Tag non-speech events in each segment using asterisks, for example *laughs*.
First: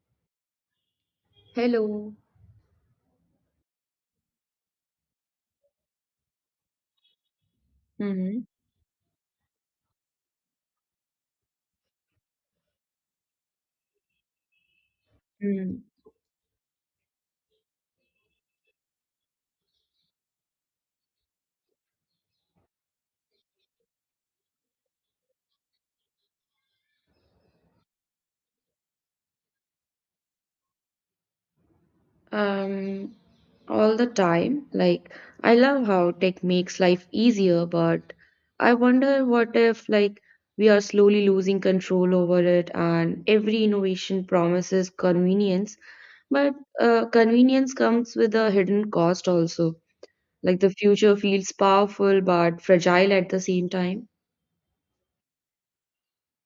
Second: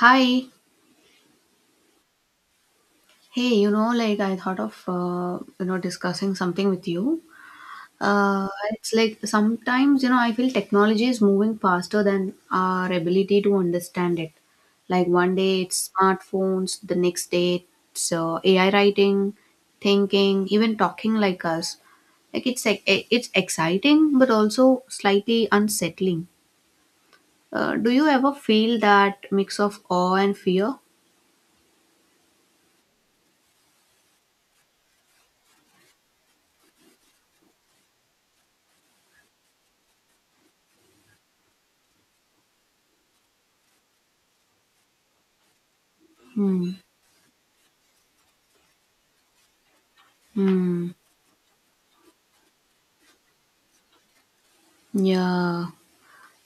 Hi. Hello. Hey, you know, like I thought of, you know, discussing something with you. Mm-hmm. Uh, it's like sometimes, you know, I feel technology is moving faster than our ability to understand it. Like one day hmm it's smartphones, the next day it's AI writing, thinking, even talking like us. It's exciting, but also slightly unsettling. Do you ever feel that mix of awe and fear? Um, all the time. Like, I love how tech makes life easier, but I wonder what if, like, we are slowly losing control over it, and every innovation promises convenience, but Hmm. Convenience comes with a hidden cost also. Like, the Hmm. future feels powerful but fragile at the same time. Yeah.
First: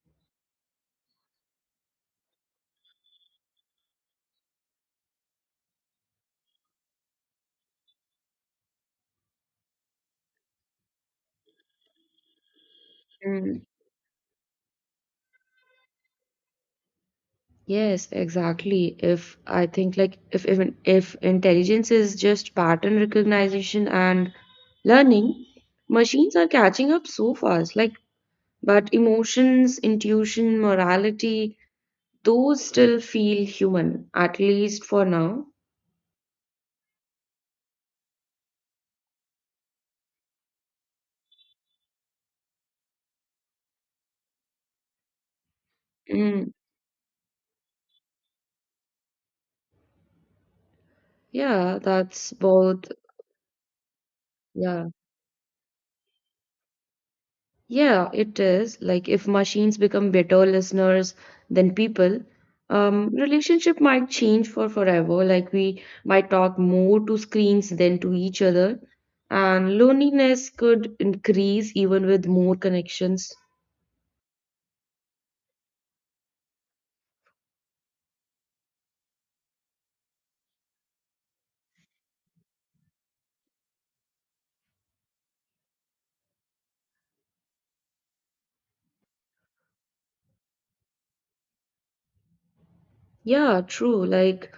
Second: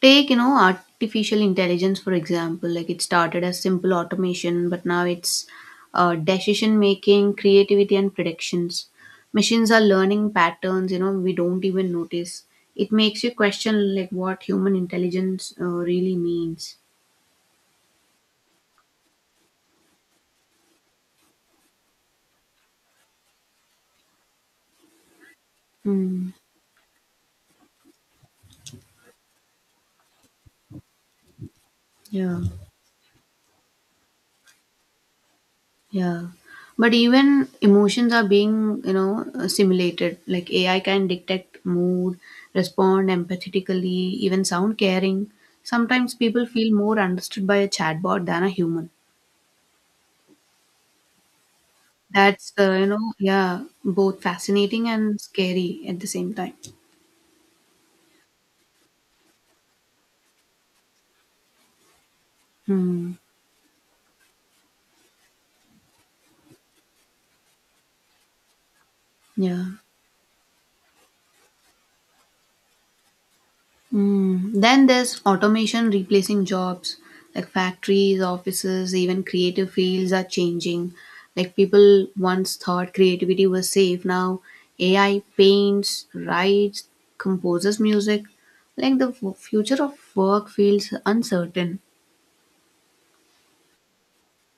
Take, you know, artificial intelligence, for example, like it started as simple automation, but now it's decision making, creativity, and predictions. Machines are learning patterns, you know, we don't even notice. It makes you Mm-hmm. question, like, what human intelligence really means. Yes, exactly. If I think like if even if intelligence is just pattern recognition and learning, Hmm. machines are catching up so fast. Like, but emotions, intuition, morality, Yeah. those still feel human, at least for now. Yeah. But even emotions are being, you know, simulated. Like AI can detect mood, respond empathetically, even sound caring. Sometimes people Mm, feel more understood by a chatbot than a human. yeah, that's That's both. you know, yeah, both fascinating Yeah. and scary at the same time. Yeah, it is. Like if machines become better listeners than people, Hmm. relationship might change for forever. Like we might talk more to screens than to each other, Yeah. and loneliness could increase even with more connections. Mm. Then there's automation replacing jobs like factories, offices, even creative fields are changing. Like people once thought creativity was safe. Now AI paints, writes, composes music. Like the future of work feels uncertain. Yeah, true. Like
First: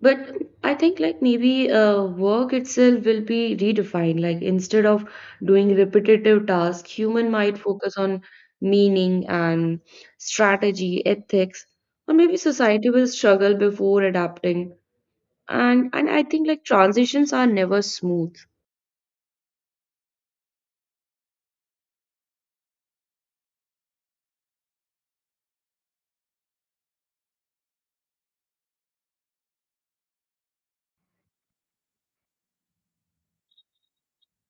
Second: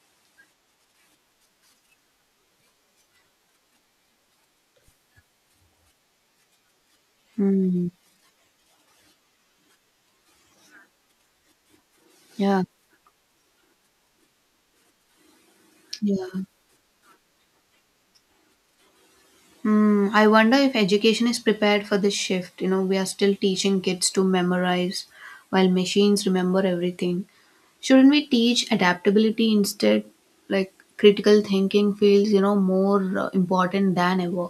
But I think like maybe work itself will be redefined. Like instead of doing repetitive tasks, human might Mm. focus on meaning and strategy, ethics, or maybe Yeah. society will struggle before adapting. And I Yeah. think like transitions are never smooth. Hmm. I wonder if education is prepared for this shift. You know, we are still teaching kids to memorize while machines remember everything. Shouldn't we teach adaptability instead? Like critical thinking feels, you know, more important than ever.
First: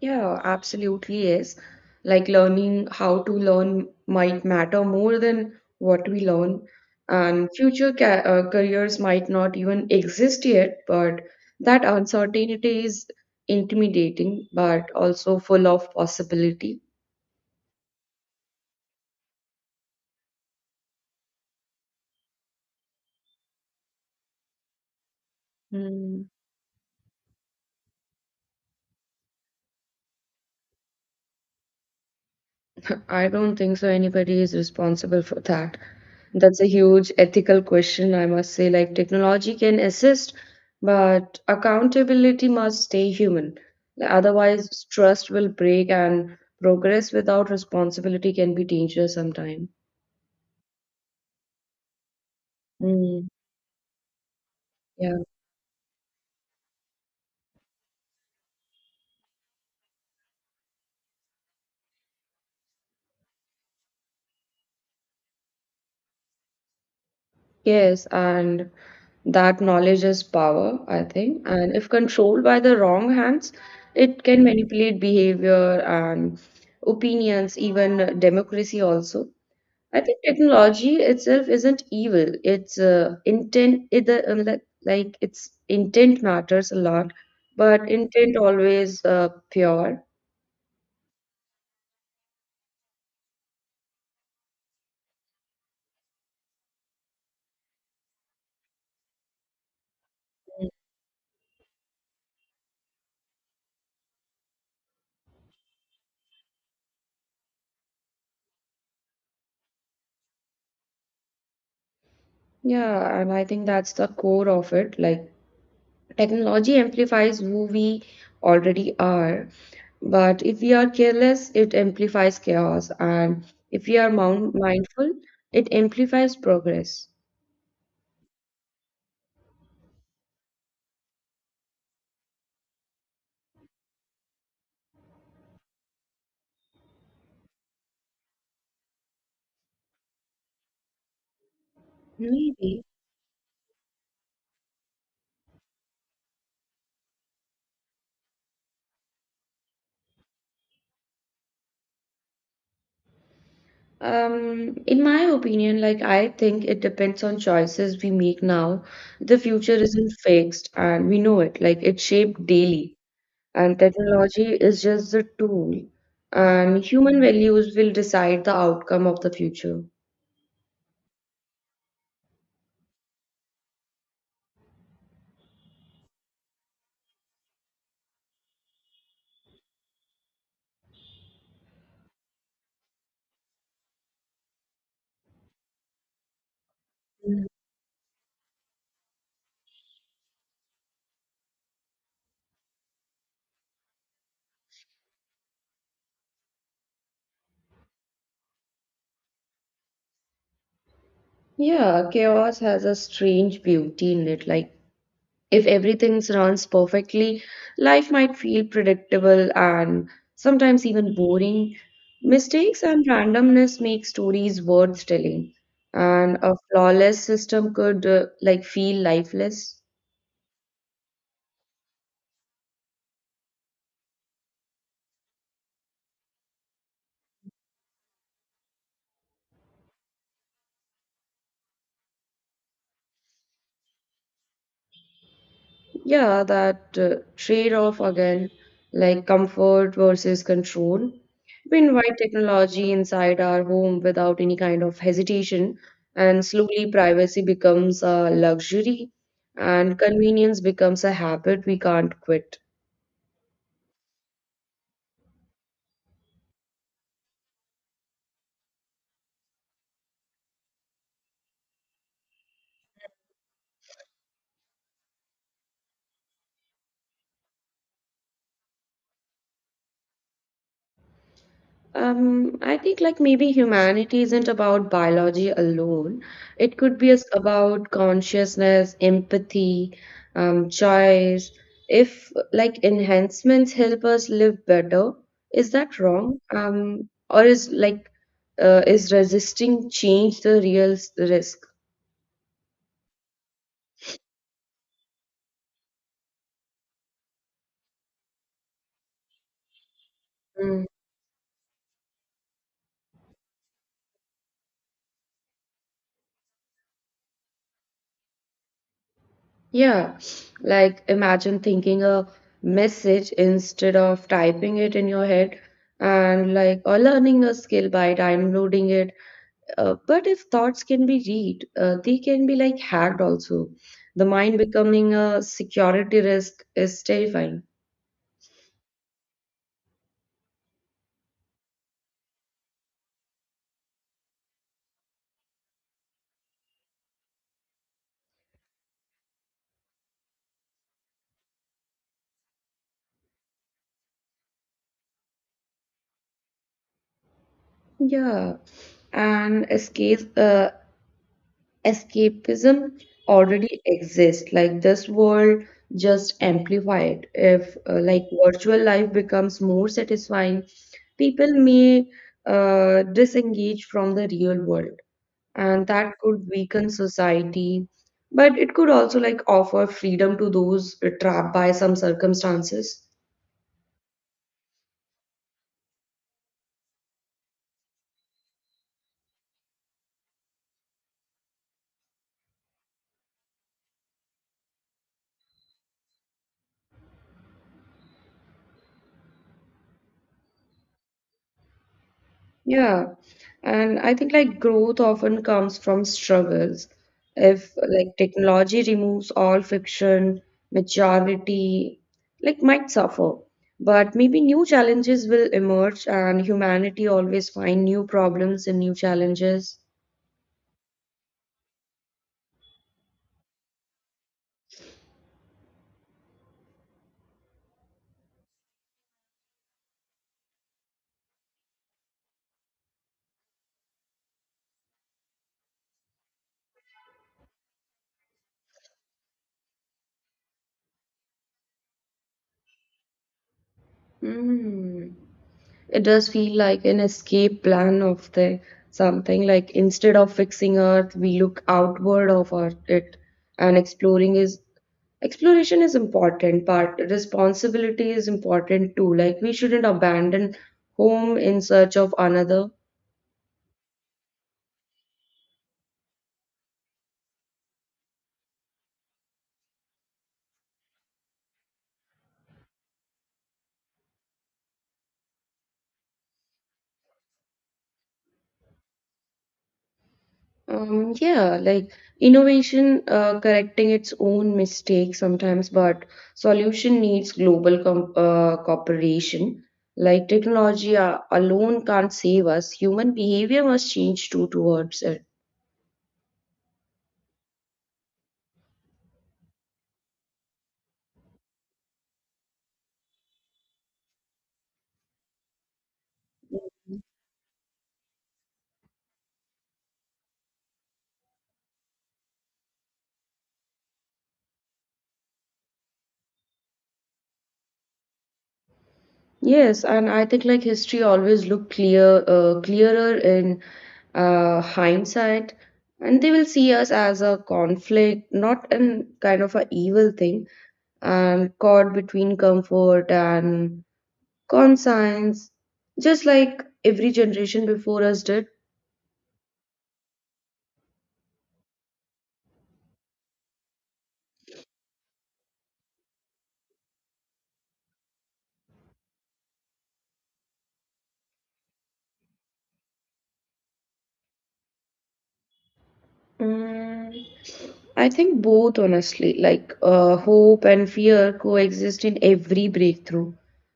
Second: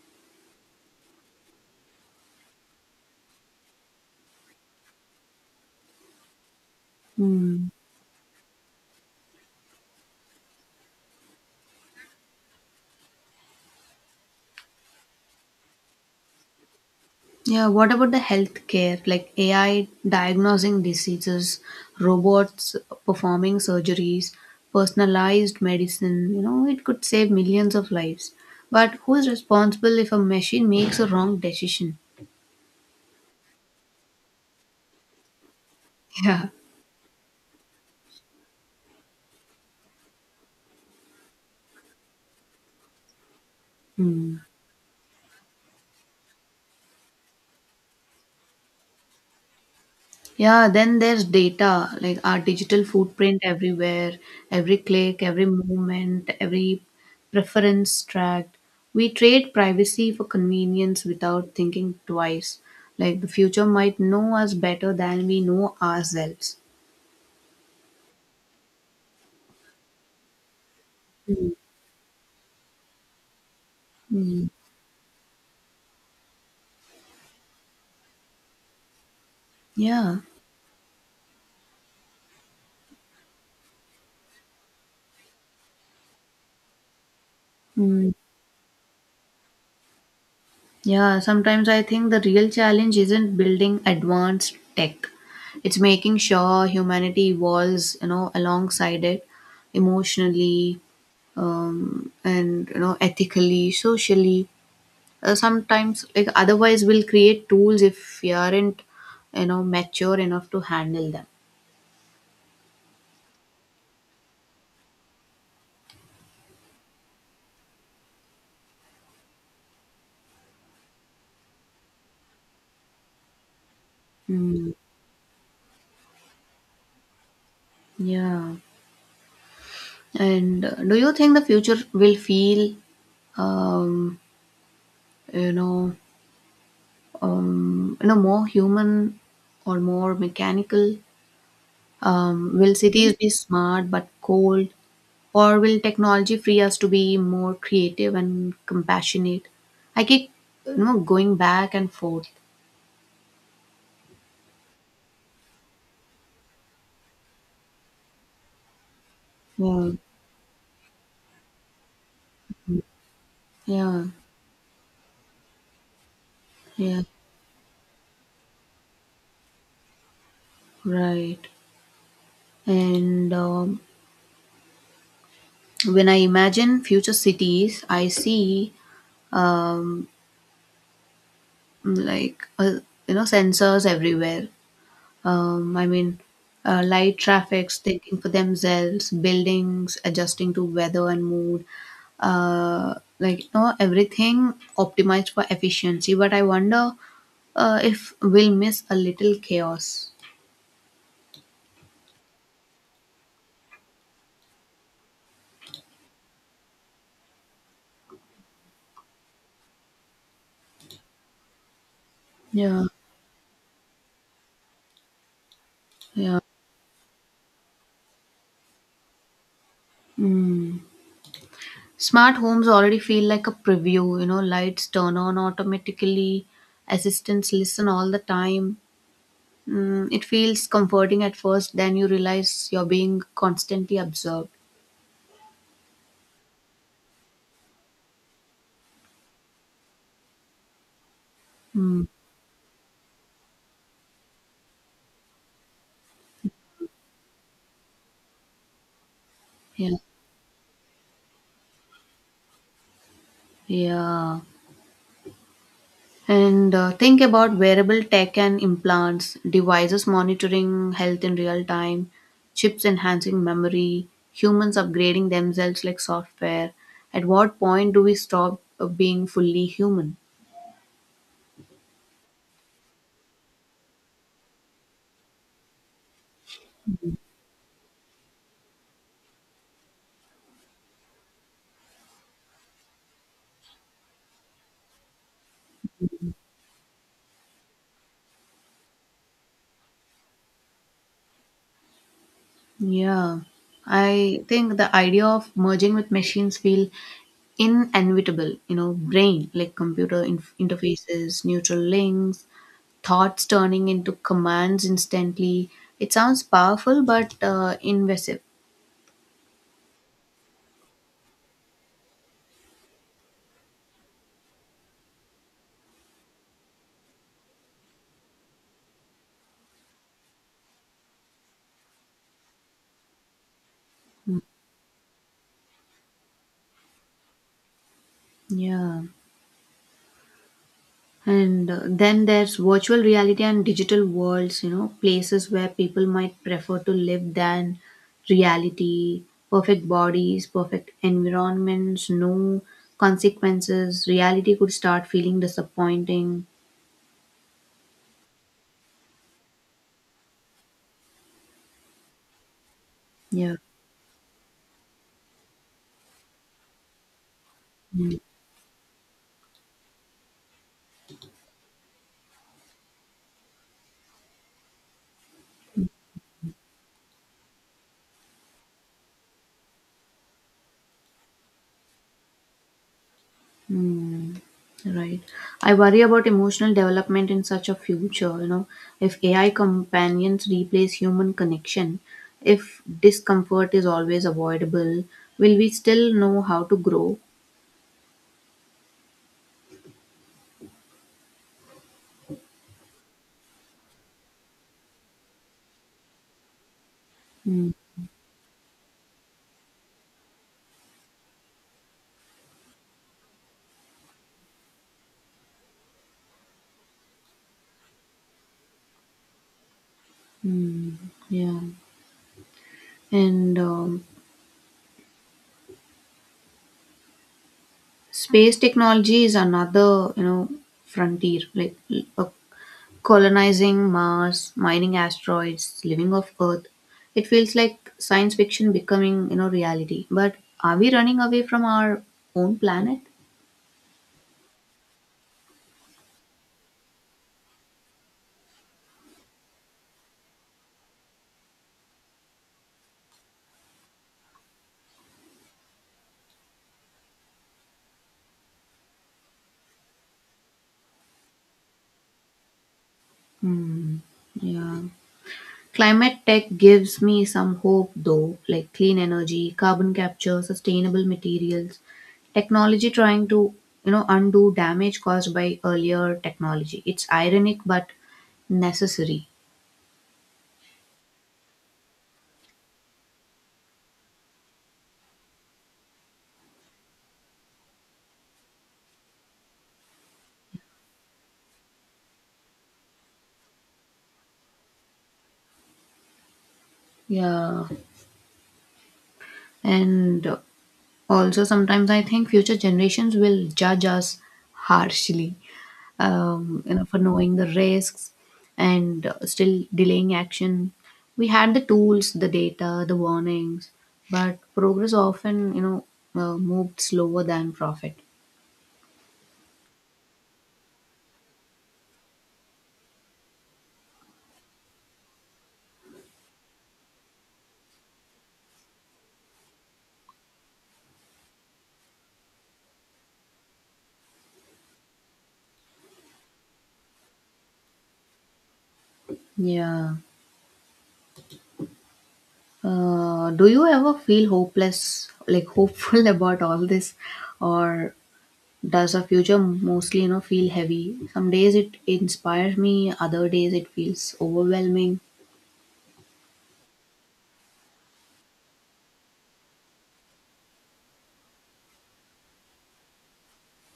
Yeah, absolutely is. Like learning how to learn might matter more than what we learn, and Hmm. future ca careers might not even exist yet, but that uncertainty is intimidating, but also full of possibility. Yeah, what about the healthcare, like AI diagnosing diseases, robots performing surgeries, personalized Hmm. medicine, you know, it could save millions of lives. But who is responsible if a machine makes a wrong decision? *laughs* I don't think so anybody is responsible for that. *laughs* Yeah. That's a huge ethical question, I must say. Like, technology can assist, but accountability must stay human. Hmm. Otherwise, trust will break, and progress without responsibility can be dangerous sometimes. Yeah, then there's data, like our digital Mm, footprint everywhere, every yeah. click, every movement, every preference tracked. We trade privacy for convenience without thinking twice. Like the future might know us better than we know ourselves. Yes, and that knowledge is power, I think. Mm, And if controlled by the wrong hands, it can mm, manipulate behavior and opinions, even democracy also. I yeah. think technology itself isn't evil. It's intent, either, like, its intent matters a lot, but Mm. intent always pure. Yeah, sometimes I think the real challenge isn't building advanced tech. It's making sure humanity evolves, you know, alongside it Mm. emotionally, and you know ethically socially sometimes like otherwise we'll create tools if we aren't you know mature enough to handle them. Yeah, and I think that's the core of it. Like, technology amplifies who we already are, but if we are careless, it amplifies chaos, and if we are Mm, mindful, it amplifies progress. yeah. And do you think the future will feel um, you know you know more human or more mechanical, will Maybe. cities be smart but cold? Or will technology free us to be more creative and compassionate? I keep you know going back and forth. In my opinion, like I think it depends on choices we make now. The future Yeah, isn't fixed, and we know it. Like it's shaped daily, and yeah, technology is just the tool. And yeah, human values will decide the outcome of the future. right. And when I imagine future cities, I see mm, like uh, you know sensors everywhere. I mean, light Mm. traffic's thinking for themselves, buildings adjusting to weather and mood, like you know, everything optimized for efficiency. But I wonder if we'll miss a little chaos. Yeah, chaos has a strange beauty in it. Like if everything runs perfectly, life might feel predictable and sometimes even boring. Mistakes Yeah, and randomness make stories worth telling, and yeah. a flawless system could like feel lifeless. Smart homes already feel like a preview, you know, lights turn on automatically, assistants listen all the time. Mm, it feels comforting at first, then you realize you're being constantly observed. Yeah, that trade-off again, like comfort versus control. We Mm, invite technology inside our home without any kind of hesitation, and slowly privacy becomes a luxury, yeah. and convenience becomes a habit we can't quit. Yeah. And think about wearable tech and implants, devices monitoring health in real time, chips enhancing memory, humans upgrading themselves like software. At what point do we stop being fully human? I think like maybe humanity isn't about biology alone. It could be as about consciousness, empathy, choice. If like enhancements help us live better, is that wrong? Or is like is resisting change the real risk? Yeah. I think the idea of merging with machines feel inevitable, you know, brain like computer Mm. interfaces, neutral links, thoughts turning into commands instantly. It sounds powerful but invasive. Yeah, like imagine thinking a message instead of typing it in your head, and like or learning a skill by downloading it. But if thoughts can be read, they can be like hacked also. The mind becoming a security risk is terrifying. Yeah. And then there's virtual reality and digital worlds, you know, places where people might prefer to live than reality, perfect bodies, perfect environments, no consequences. Reality could start feeling disappointing. Yeah, and escapism Yeah. already exists. Like this world just amplified. If like virtual life becomes more satisfying, people may disengage from the real world, and that could weaken society, but it could also like offer freedom to those trapped by some circumstances. Hmm. Right. I worry about emotional development in such a future, you know, if AI companions replace human connection, if discomfort is always avoidable, will we still know how to grow? Yeah, and I think like growth often comes from struggles. Hmm. If like technology removes all friction, majority like might suffer, but maybe new challenges will emerge, and humanity always find new problems and new challenges. Mm, yeah. And space technology is another, you know, frontier, like a colonizing Mars, mining asteroids, living off Earth. It feels like science fiction becoming, you know, reality. But are we running away from our own planet? Hmm. It does feel like an escape plan of the something, like instead of fixing earth we look outward of our, it, and exploring is exploration is important, but responsibility is important too. Like we shouldn't abandon home in search of another. Hmm. Yeah. Climate tech gives me some hope though, like clean energy, carbon capture, sustainable materials, technology trying to, you know, undo damage caused by earlier technology. It's ironic but necessary. Yeah, like innovation correcting its own mistakes sometimes, but solution needs global com cooperation. Like technology alone can't save us. Human behavior must change too towards it. Yeah. And also, sometimes I think future generations will judge us harshly, you know, for knowing the risks and still delaying action. We had the tools, the data, the warnings, but progress often, you know, moved slower than profit. Yes, and I think like history always look clear, clearer in hindsight, and they will see us as a conflict, not in kind of a evil thing, and caught between comfort and conscience, just like every generation before us did. Yeah. Do you ever feel hopeless, like hopeful *laughs* about all this, or does the future mostly you know feel heavy? Some days it inspires me, other days it feels overwhelming. Mm, I think both, honestly. Like hope and fear coexist in every breakthrough.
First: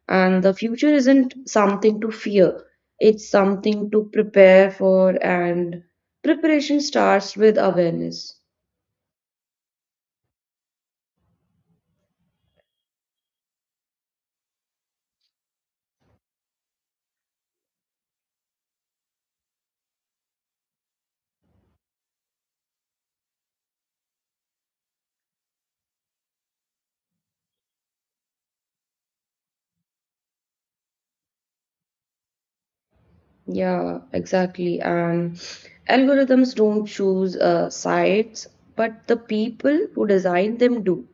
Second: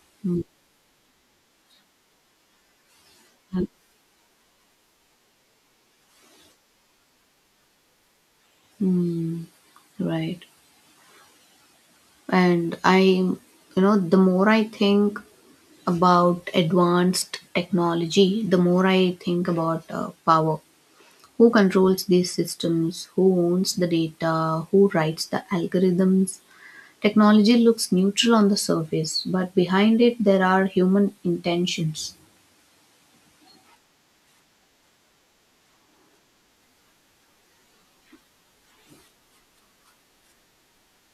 And the future isn't something to fear, it's something to prepare for, and preparation starts with awareness. Right. And I you know the more I think about advanced technology the more I think about power. Who controls these systems, who owns the data, who writes the algorithms? Technology looks neutral on the surface but behind it there are human intentions. Yeah, exactly. And algorithms don't choose sites, but the people who design them do.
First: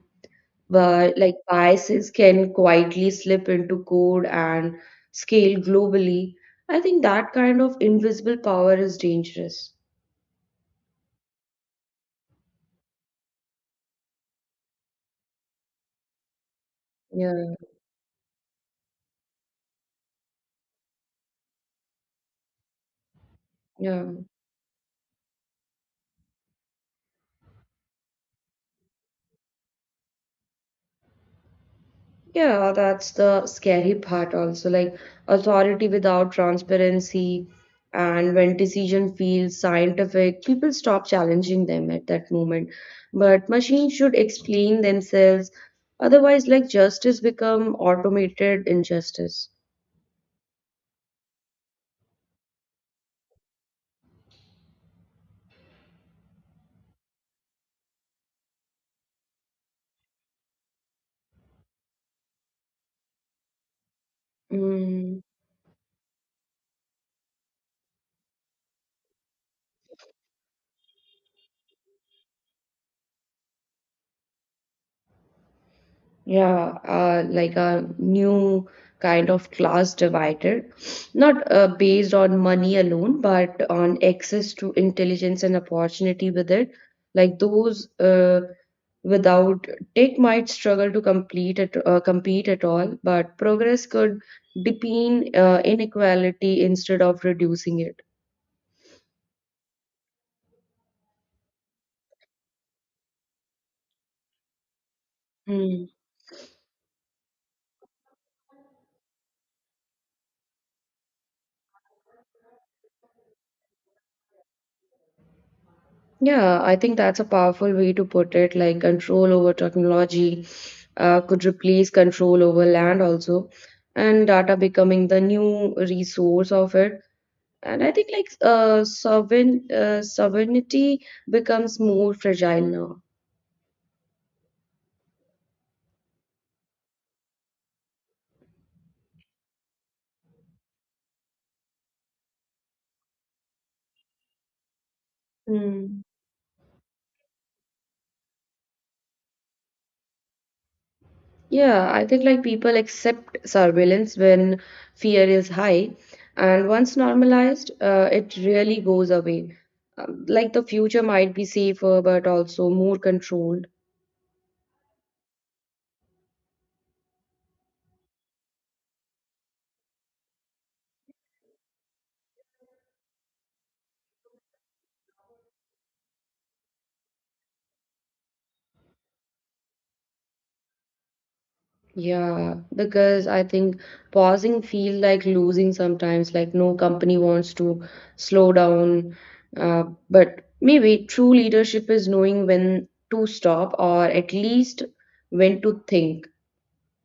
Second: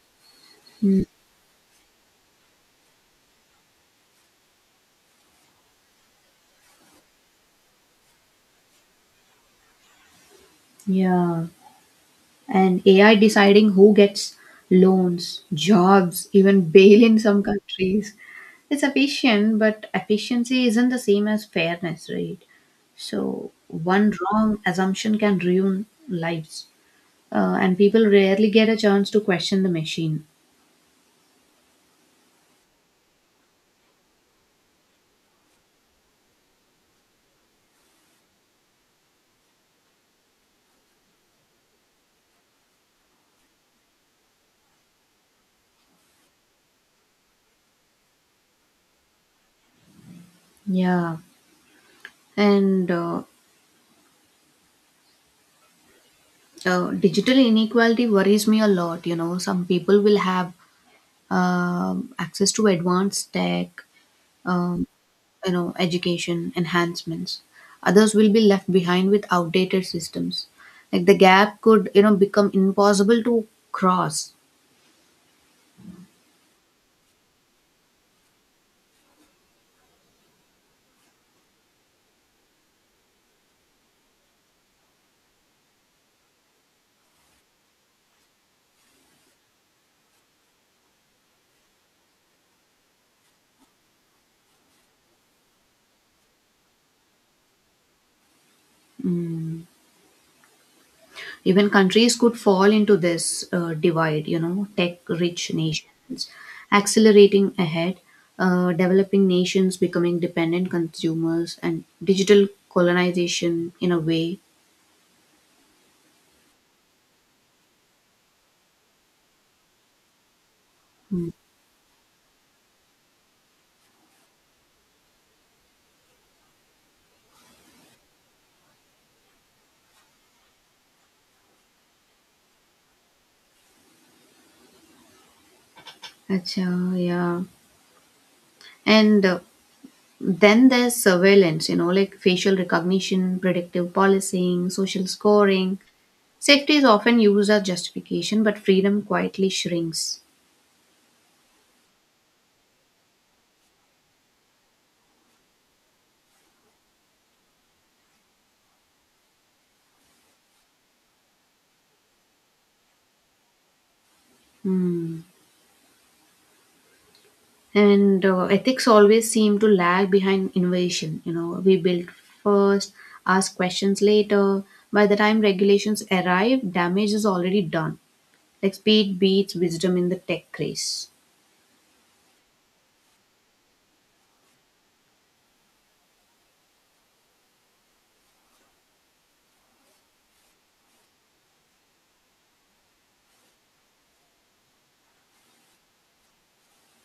But like biases can quietly slip into code and scale globally. I think that kind of invisible power is dangerous. Yeah. And AI deciding who gets loans, jobs, even bail in some Yeah, countries. It's efficient, but efficiency isn't the same as fairness, right? So, yeah. one wrong assumption can ruin lives, and people rarely get a chance to question the machine. Yeah, that's the scary part also. Like authority without transparency, and when decision feels scientific, people stop challenging them at that moment. But machines should explain themselves. Otherwise, like justice become automated injustice. Yeah, and digital inequality worries me a lot. You know, some people will have access to advanced tech, uh, Mm. you know education enhancements, others will be left behind with outdated systems, like the gap could you know become impossible to cross. Yeah, like a new kind of class divided, not based on money alone, but on access to intelligence and opportunity with it. Like those without tech might struggle to compete at all, but progress could deepen inequality instead of reducing it. Even countries could fall into this divide, you know, tech rich nations accelerating ahead, developing nations becoming dependent consumers and digital colonization in a way. Yeah, I think that's a powerful way to put it. Like control over technology could replace control over land also, and data becoming the new resource of it. And I think like sovereignty becomes more fragile now. Acha, yeah. And then there's surveillance, you know, like facial recognition, predictive policing, social scoring. Hmm. Safety is often used as justification, but freedom quietly shrinks. Yeah, I think like people accept surveillance when fear is high, and once normalized, it really goes away. Like the future might be safer, but also more controlled. Hmm. And ethics always seem to lag behind innovation. You know, we build first, ask questions later. By the time regulations arrive, damage is already done. Like speed beats wisdom in the tech craze. Yeah, because I think pausing feel like losing sometimes, like no company wants to slow down. But maybe true leadership is knowing when to stop, or at least when to think.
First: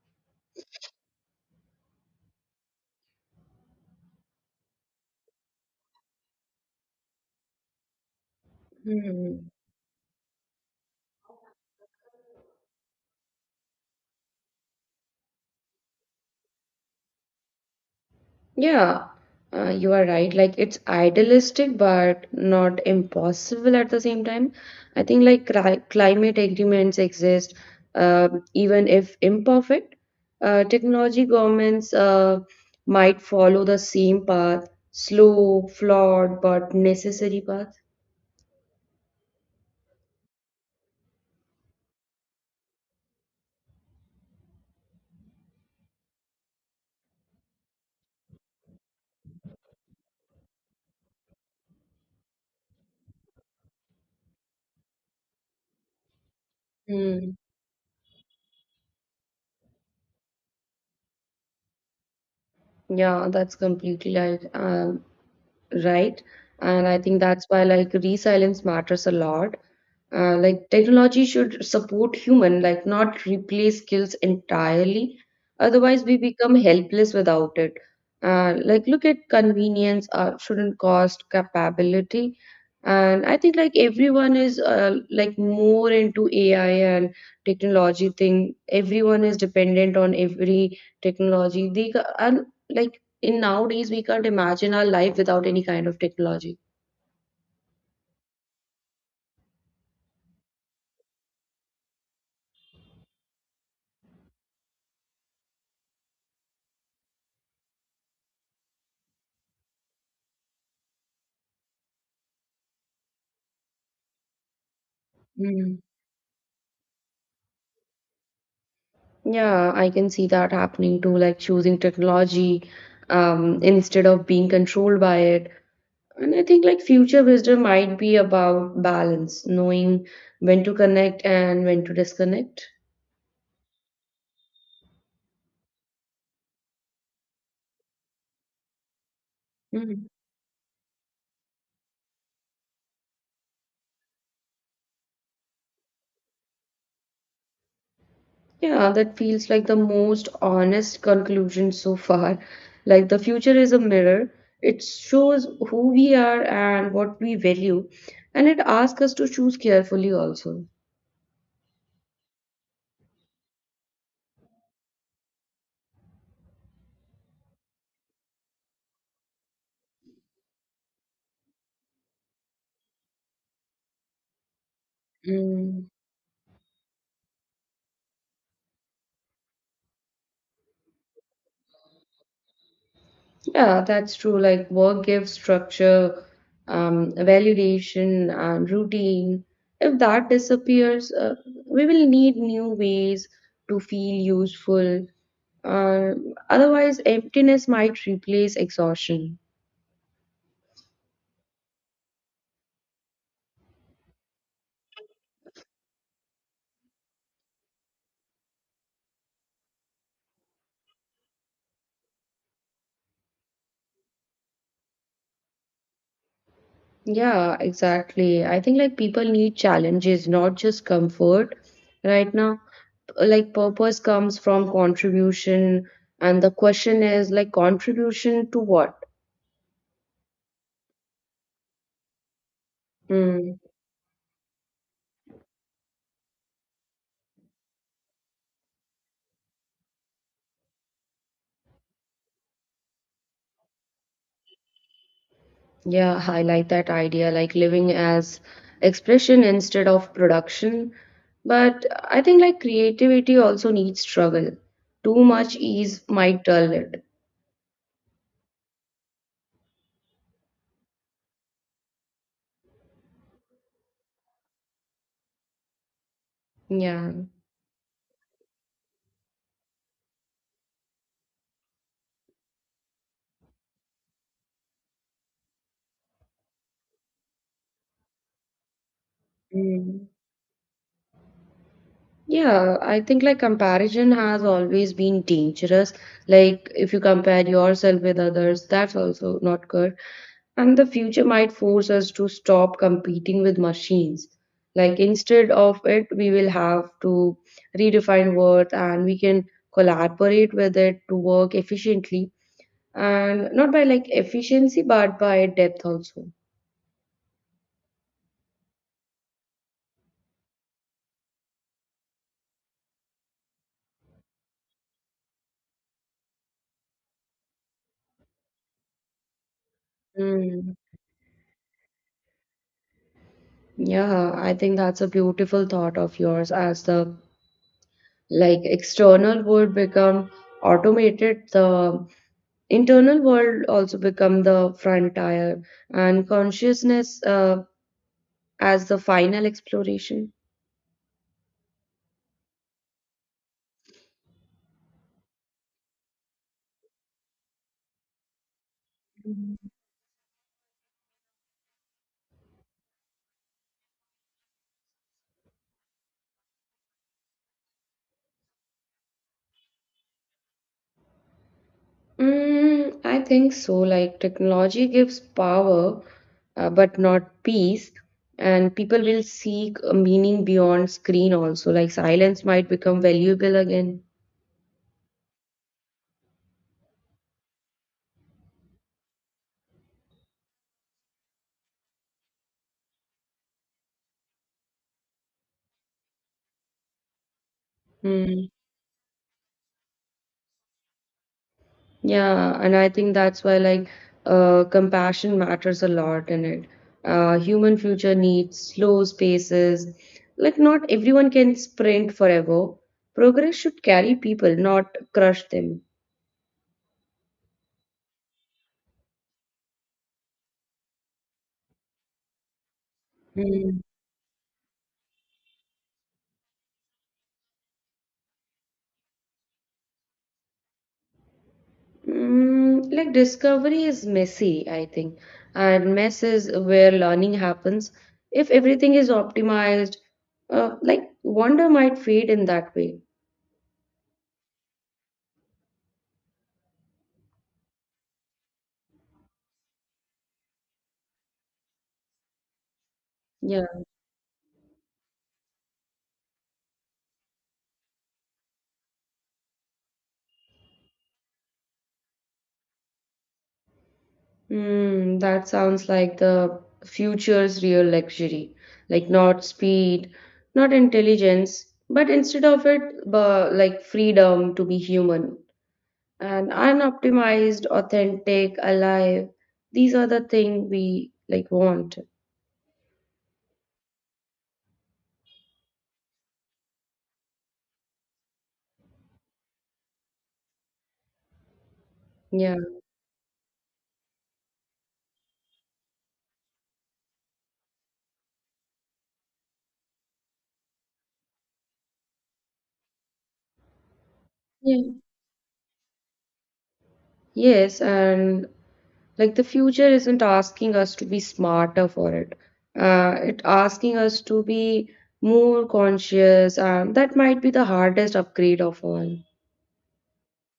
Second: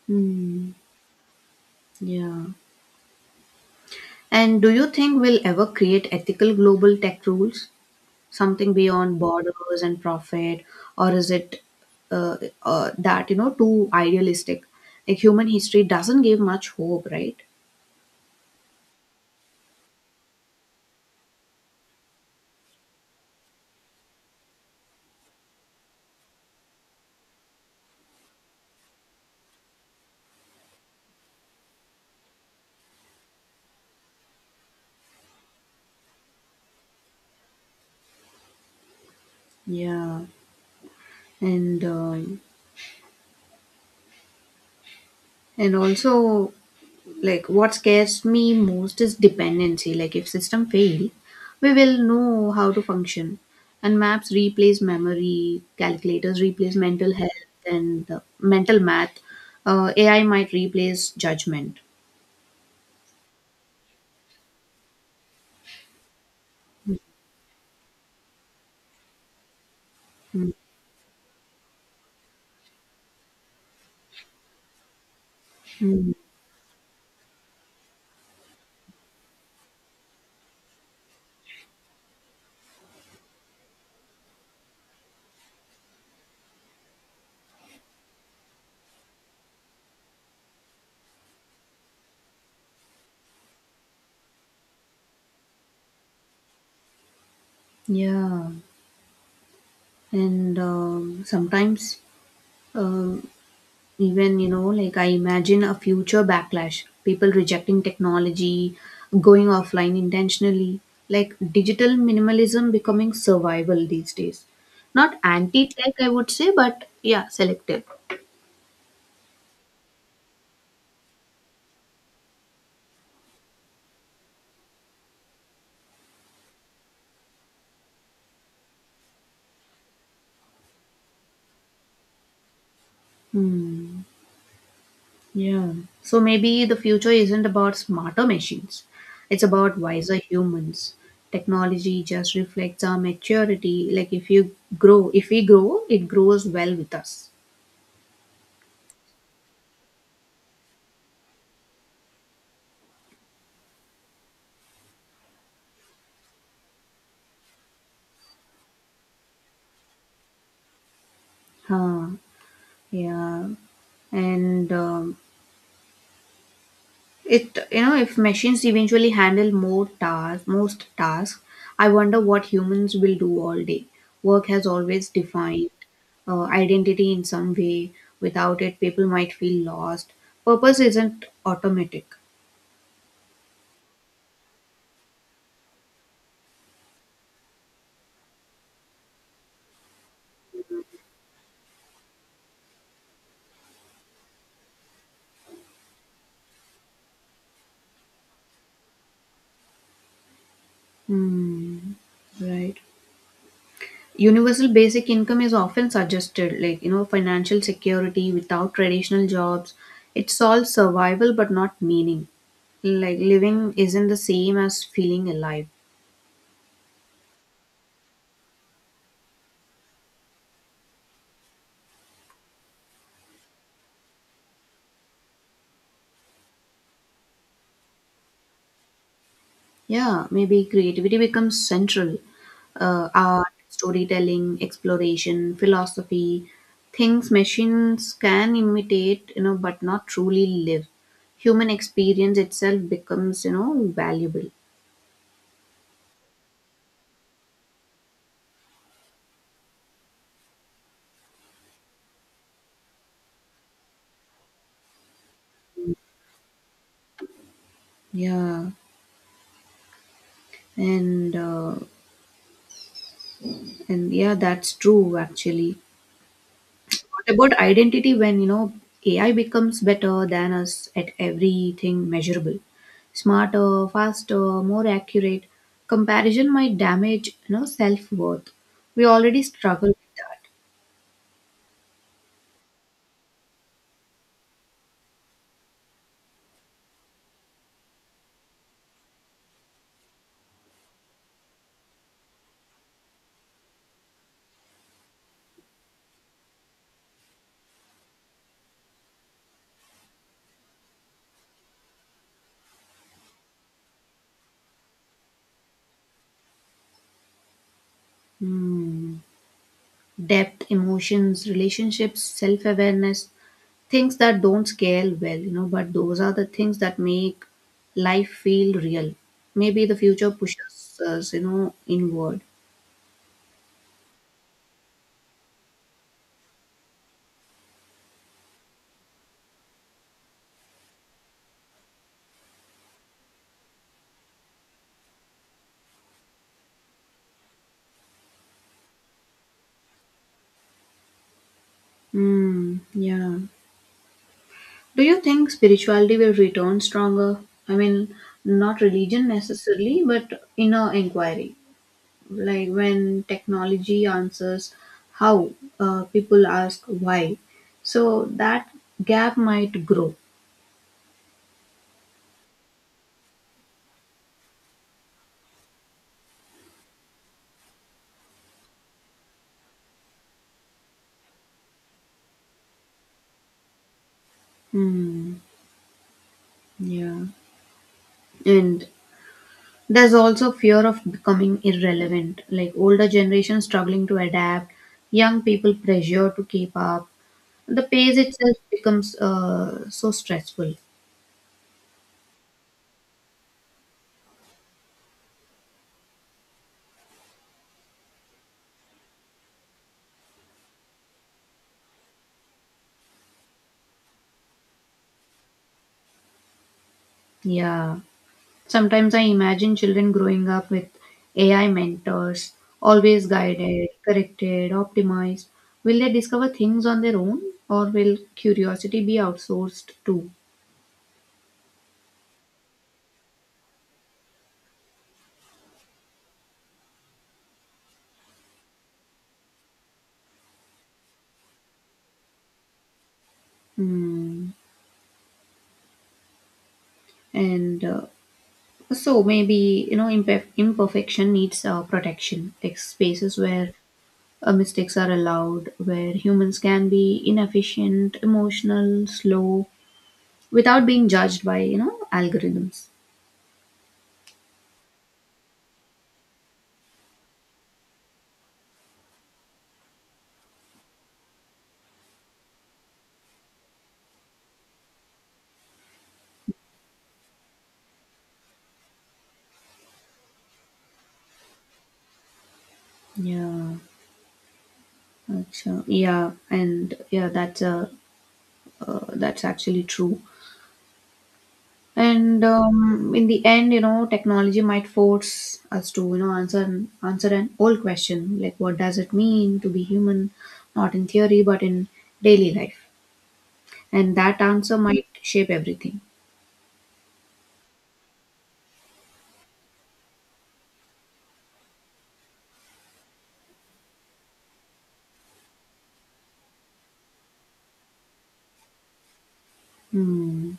Hmm. Yeah. And do you think we'll ever create ethical global tech rules? Something beyond Hmm. borders and profit? Or is it uh, that you know too idealistic? Like human history doesn't give much hope, right? Yeah, you are right. Like it's idealistic, but not impossible at the same time. I think like climate agreements exist, even if imperfect. Technology governments might follow the same path, slow, flawed, but necessary path. Yeah. And and also like what scares me most is dependency, like if system fail we will know how to function, and maps replace memory, calculators replace mental Hmm. health, and mental math, AI might replace judgment. Yeah, that's completely right. Right? And I think that's why like resilience matters a lot. Like technology should support human, like not replace skills entirely. Otherwise, Mm, we become helpless without it. Like look at convenience shouldn't cost capability, and I think like everyone is like more into AI and technology thing. Everyone is dependent on every technology. They and like in nowadays we can't imagine our life without any kind of technology. yeah. And sometimes um, even you know like I imagine a future backlash, people rejecting technology, going offline intentionally, like digital minimalism becoming survival these days, not Mm. anti-tech I would say but yeah selective. Yeah, I can see that happening too, like choosing technology, instead of being controlled by it. And I think like future wisdom might be about balance, knowing when to connect and when to disconnect. Hmm. Yeah. So maybe the future isn't about smarter machines. It's about wiser humans. Technology just reflects our maturity. Like if we grow, it grows well with us. Yeah, that feels like the most honest conclusion so far. Like the future is a mirror. It shows who we are and what we value, and it asks us to choose carefully also. Huh. Yeah. And it you know if machines eventually handle more tasks, most tasks, I wonder what humans will do all day. Work has always defined Mm, uh, identity in some way. Without it, people might feel lost. Purpose isn't automatic. yeah, that's true. Like work gives structure, validation, and routine. If that disappears, we will need new ways to feel useful. Uh, Otherwise, emptiness might replace exhaustion. Hmm, right. Universal basic income is often suggested, like you know, financial security without traditional jobs. It solves survival but not meaning. Like living isn't the same as feeling alive. Yeah, exactly. I think like people need challenges, not just comfort right now. Like purpose comes from contribution, and the question is like contribution to what? Yeah, maybe creativity becomes central. Art, Mm, storytelling, exploration, philosophy, things machines can imitate, you know, but not truly live. Human experience itself becomes, you know, valuable. yeah, I like that idea, like living as expression instead of production. But I think like creativity also needs struggle. Too much ease might dull it. Yeah, and uh, and yeah, that's true actually. Yeah. What about identity when, you know, AI becomes better than us at everything measurable? Smarter, faster, more accurate. Comparison might damage, you know, self-worth. We already struggle Mm. with that. Yeah, I think like comparison has always been dangerous. Like if you compare yourself with others, that's also not good. And the future might force us to stop competing with machines. Like instead of it, we will have to redefine worth, and we can collaborate with it to work efficiently, and not by like efficiency, but by depth also. Hmm. Depth, emotions, relationships, self-awareness, things that don't scale well, you know, but those are the things that make life feel real. Maybe the future Mm. pushes us, you know, inward. Yeah, I think that's a beautiful thought of yours, as the like external world become automated, the internal world also become the frontier, and consciousness as the final exploration. Hmm, yeah. Do you think spirituality will return stronger? I mean, not religion necessarily, but inner inquiry. Like when technology answers how, people ask why. So that gap might grow. Mm, I think so, like technology gives power, but not peace, and people will seek a meaning beyond screen also. Like silence might become valuable again. Hmm. Yeah. And there's also fear of becoming irrelevant, like older generation struggling to adapt, young people pressure to keep up. The pace Hmm. itself becomes so stressful. Yeah, and I think that's why like compassion matters a lot in it. Human future needs slow spaces. Like not everyone can sprint forever. Progress should carry people, not crush them. Yeah. Sometimes I imagine children growing up with AI mentors, always Hmm. guided, corrected, optimized. Will they discover things on their own or will curiosity be outsourced too? Mm, like discovery is messy, I think, and mess is where learning happens. If everything is optimized, like wonder might fade in that way. Hmm. And so maybe, you know, imperfection needs protection, like spaces Yeah. where mistakes are allowed, where humans can be inefficient, emotional, slow, without being judged by, you know, algorithms. Mm, that sounds like the future's real luxury. Like not speed, not intelligence, but instead of it, like freedom to be human and unoptimized, authentic, alive. These are the things we like want. Yeah. Acha. Yeah, and yeah, that's a that's actually true. And Yeah. In the end, you know, technology might force us to, you know, answer an old question like, what does it mean to be human? Not in theory, but in daily life. And that answer Yeah. might shape everything. Yes, and like the future isn't asking us to be smarter for it. It asking us to be more conscious, and that might be the hardest upgrade of all. Hmm.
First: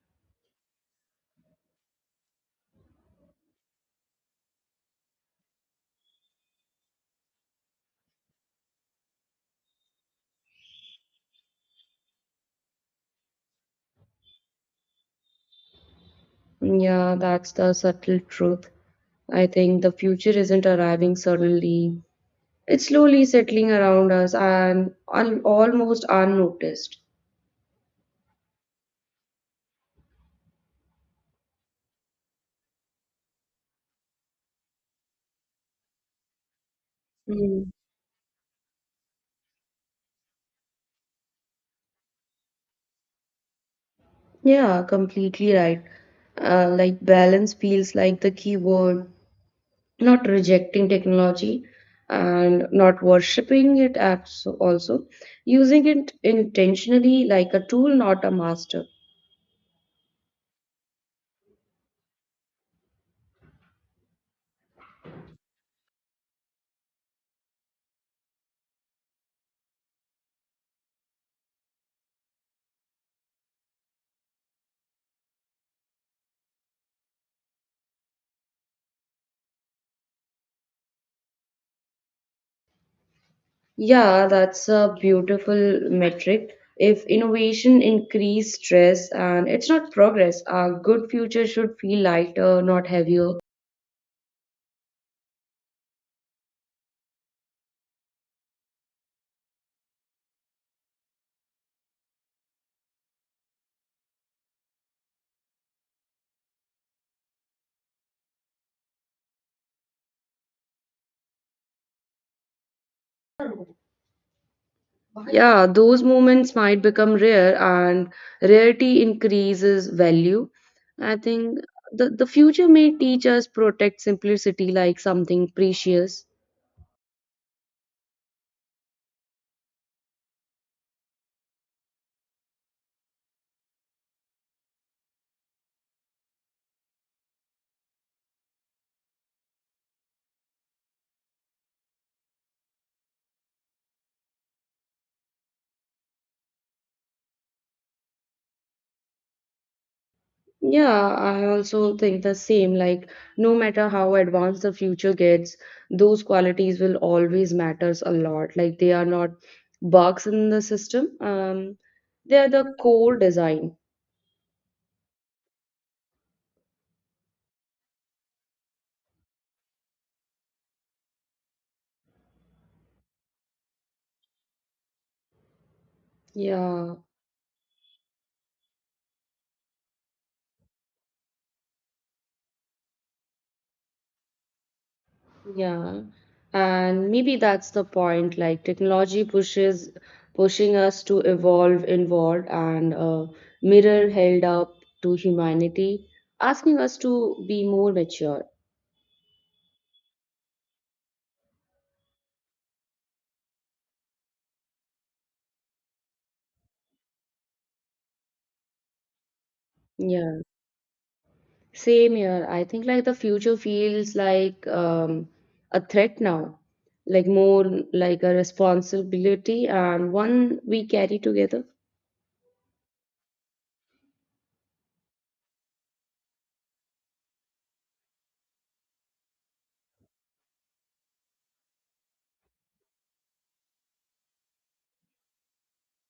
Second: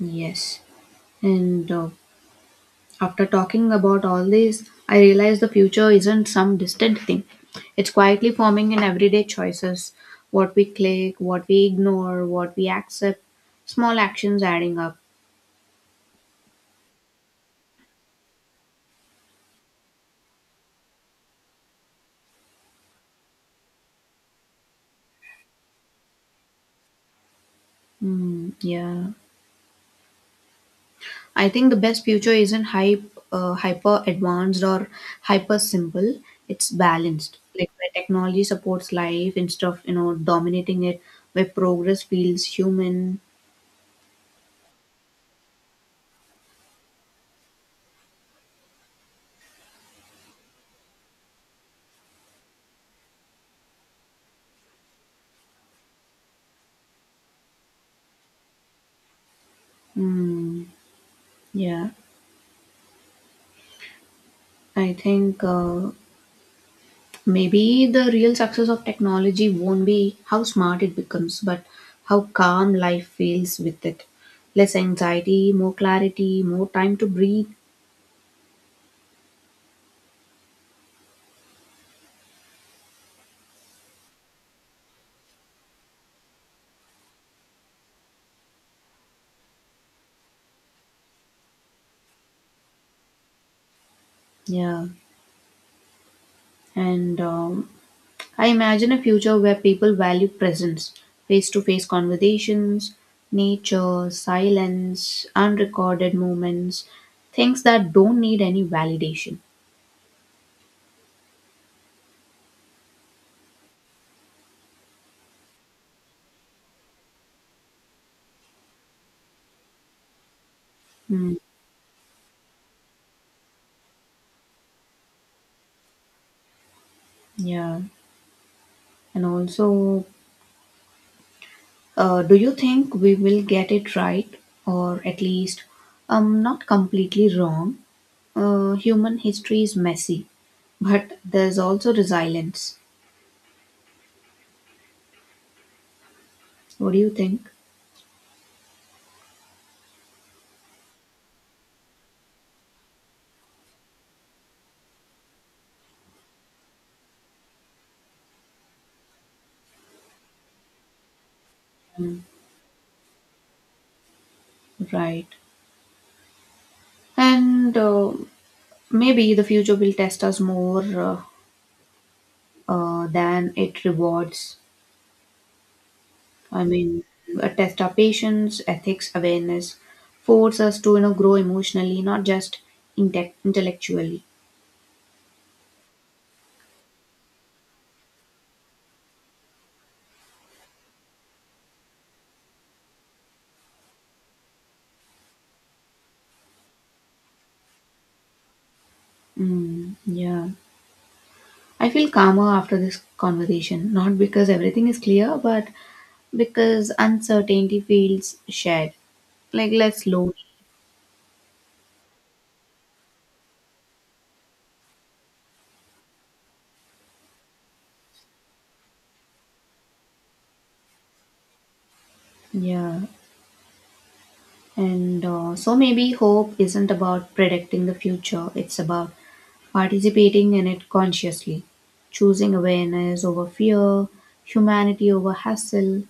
Yes. And after talking about all this, I realize the future isn't some distant thing. It's quietly forming in everyday choices, what we click, what we ignore, what we accept, small actions adding up. Yeah, that's the subtle truth. I think the future isn't arriving suddenly. It's slowly settling around us and almost unnoticed. Hmm, yeah. I think the best future isn't hyper advanced or hyper simple, it's balanced. Like Mm. where technology supports life instead of you know dominating it, where progress feels human. Yeah, completely right. Like balance feels like the key word. Not rejecting technology and not worshipping it also. Using it intentionally like a tool, not a master. Hmm, yeah. I think. Maybe the real success of technology won't be how smart it becomes, but how calm life feels with it. Less anxiety, more clarity, more time to breathe. Yeah, that's a beautiful metric. If innovation increase stress and it's not progress, our good future should feel lighter, not heavier. Yeah. And I imagine a future where people value presence, face to face conversations, nature, silence, unrecorded moments, things that don't need any validation. Yeah, those moments might become rare, and rarity increases value. I Hmm. think the future may teach us protect simplicity like something precious. Yeah. And also, uh, do you think we will get it right, or at least not completely wrong? Human history is messy, but there's also resilience. What do you think? Yeah, I also think the same. Like, no matter how advanced the future gets, those qualities will always matters a lot. Like, they are not bugs in the system. Mm, They are the core design. right. And maybe the future will test us more than it rewards. I Yeah, mean, test our patience, ethics, awareness, force us to you know grow emotionally, not just intellectually. yeah. And maybe that's the point. Like, technology pushes pushing us to evolve inward, and a mirror held up to humanity, asking us to be more mature. Mm, yeah. I feel calmer after this conversation, not because everything is clear, but because uncertainty feels shared, like less lonely. Yeah. Same here. I think like the future feels like a threat now, like more like a responsibility, and one we carry together. Yeah. And so maybe hope isn't about predicting the future, it's about participating in it consciously, choosing awareness over fear, humanity over hassle.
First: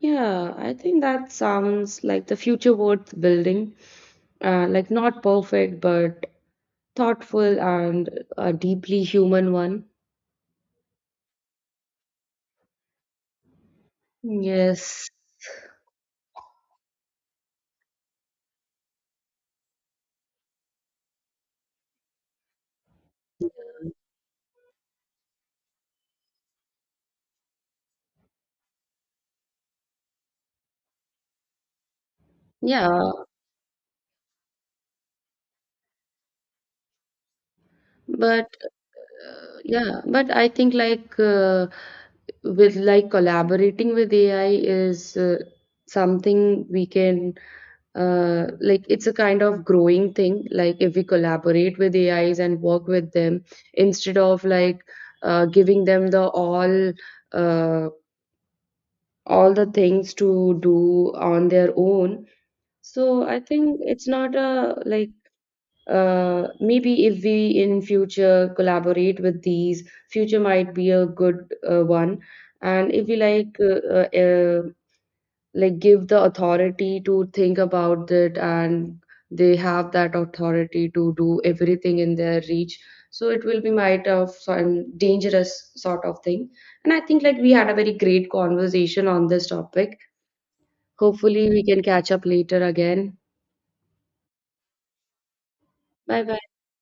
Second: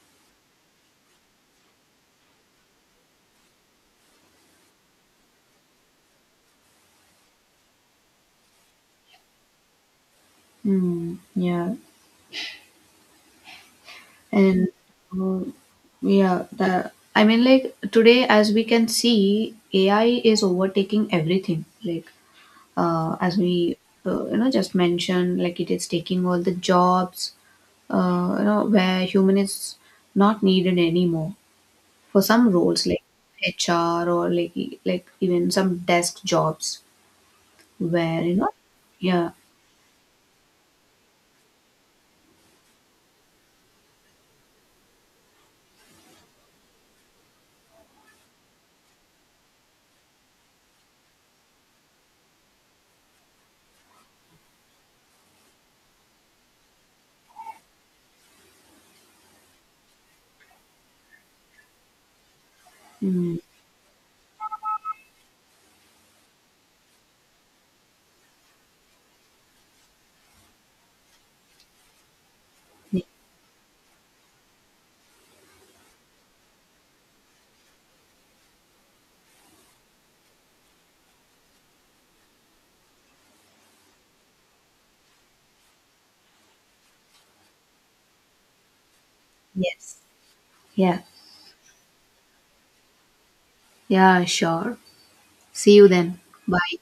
Yeah, I think that sounds like the future worth building. Like not perfect, but thoughtful and a deeply human one. Hmm, yeah. And Yes. um, yeah, the I mean, like today, as we can see, AI is overtaking everything. Like as we you know just mentioned, like it is taking all the jobs. You know where human is not needed anymore for some roles like Yeah, HR or like like even some desk jobs where you know but yeah Yeah, but I think like with like collaborating with AI is something we can like it's a kind of growing thing. Like if we collaborate with AIs and work with them instead of like giving them the uh, all the things to do on their own. So mm, I think it's not a like maybe if we in future collaborate with these, future might be a good one. And if we like give the authority to think about it, and they have that authority to do everything in their reach, so it will be might of some dangerous sort of thing. And I think like we had a very great conversation on this yes topic. yeah Hopefully we can catch up later again. yeah sure. See you then. Bye bye Bye.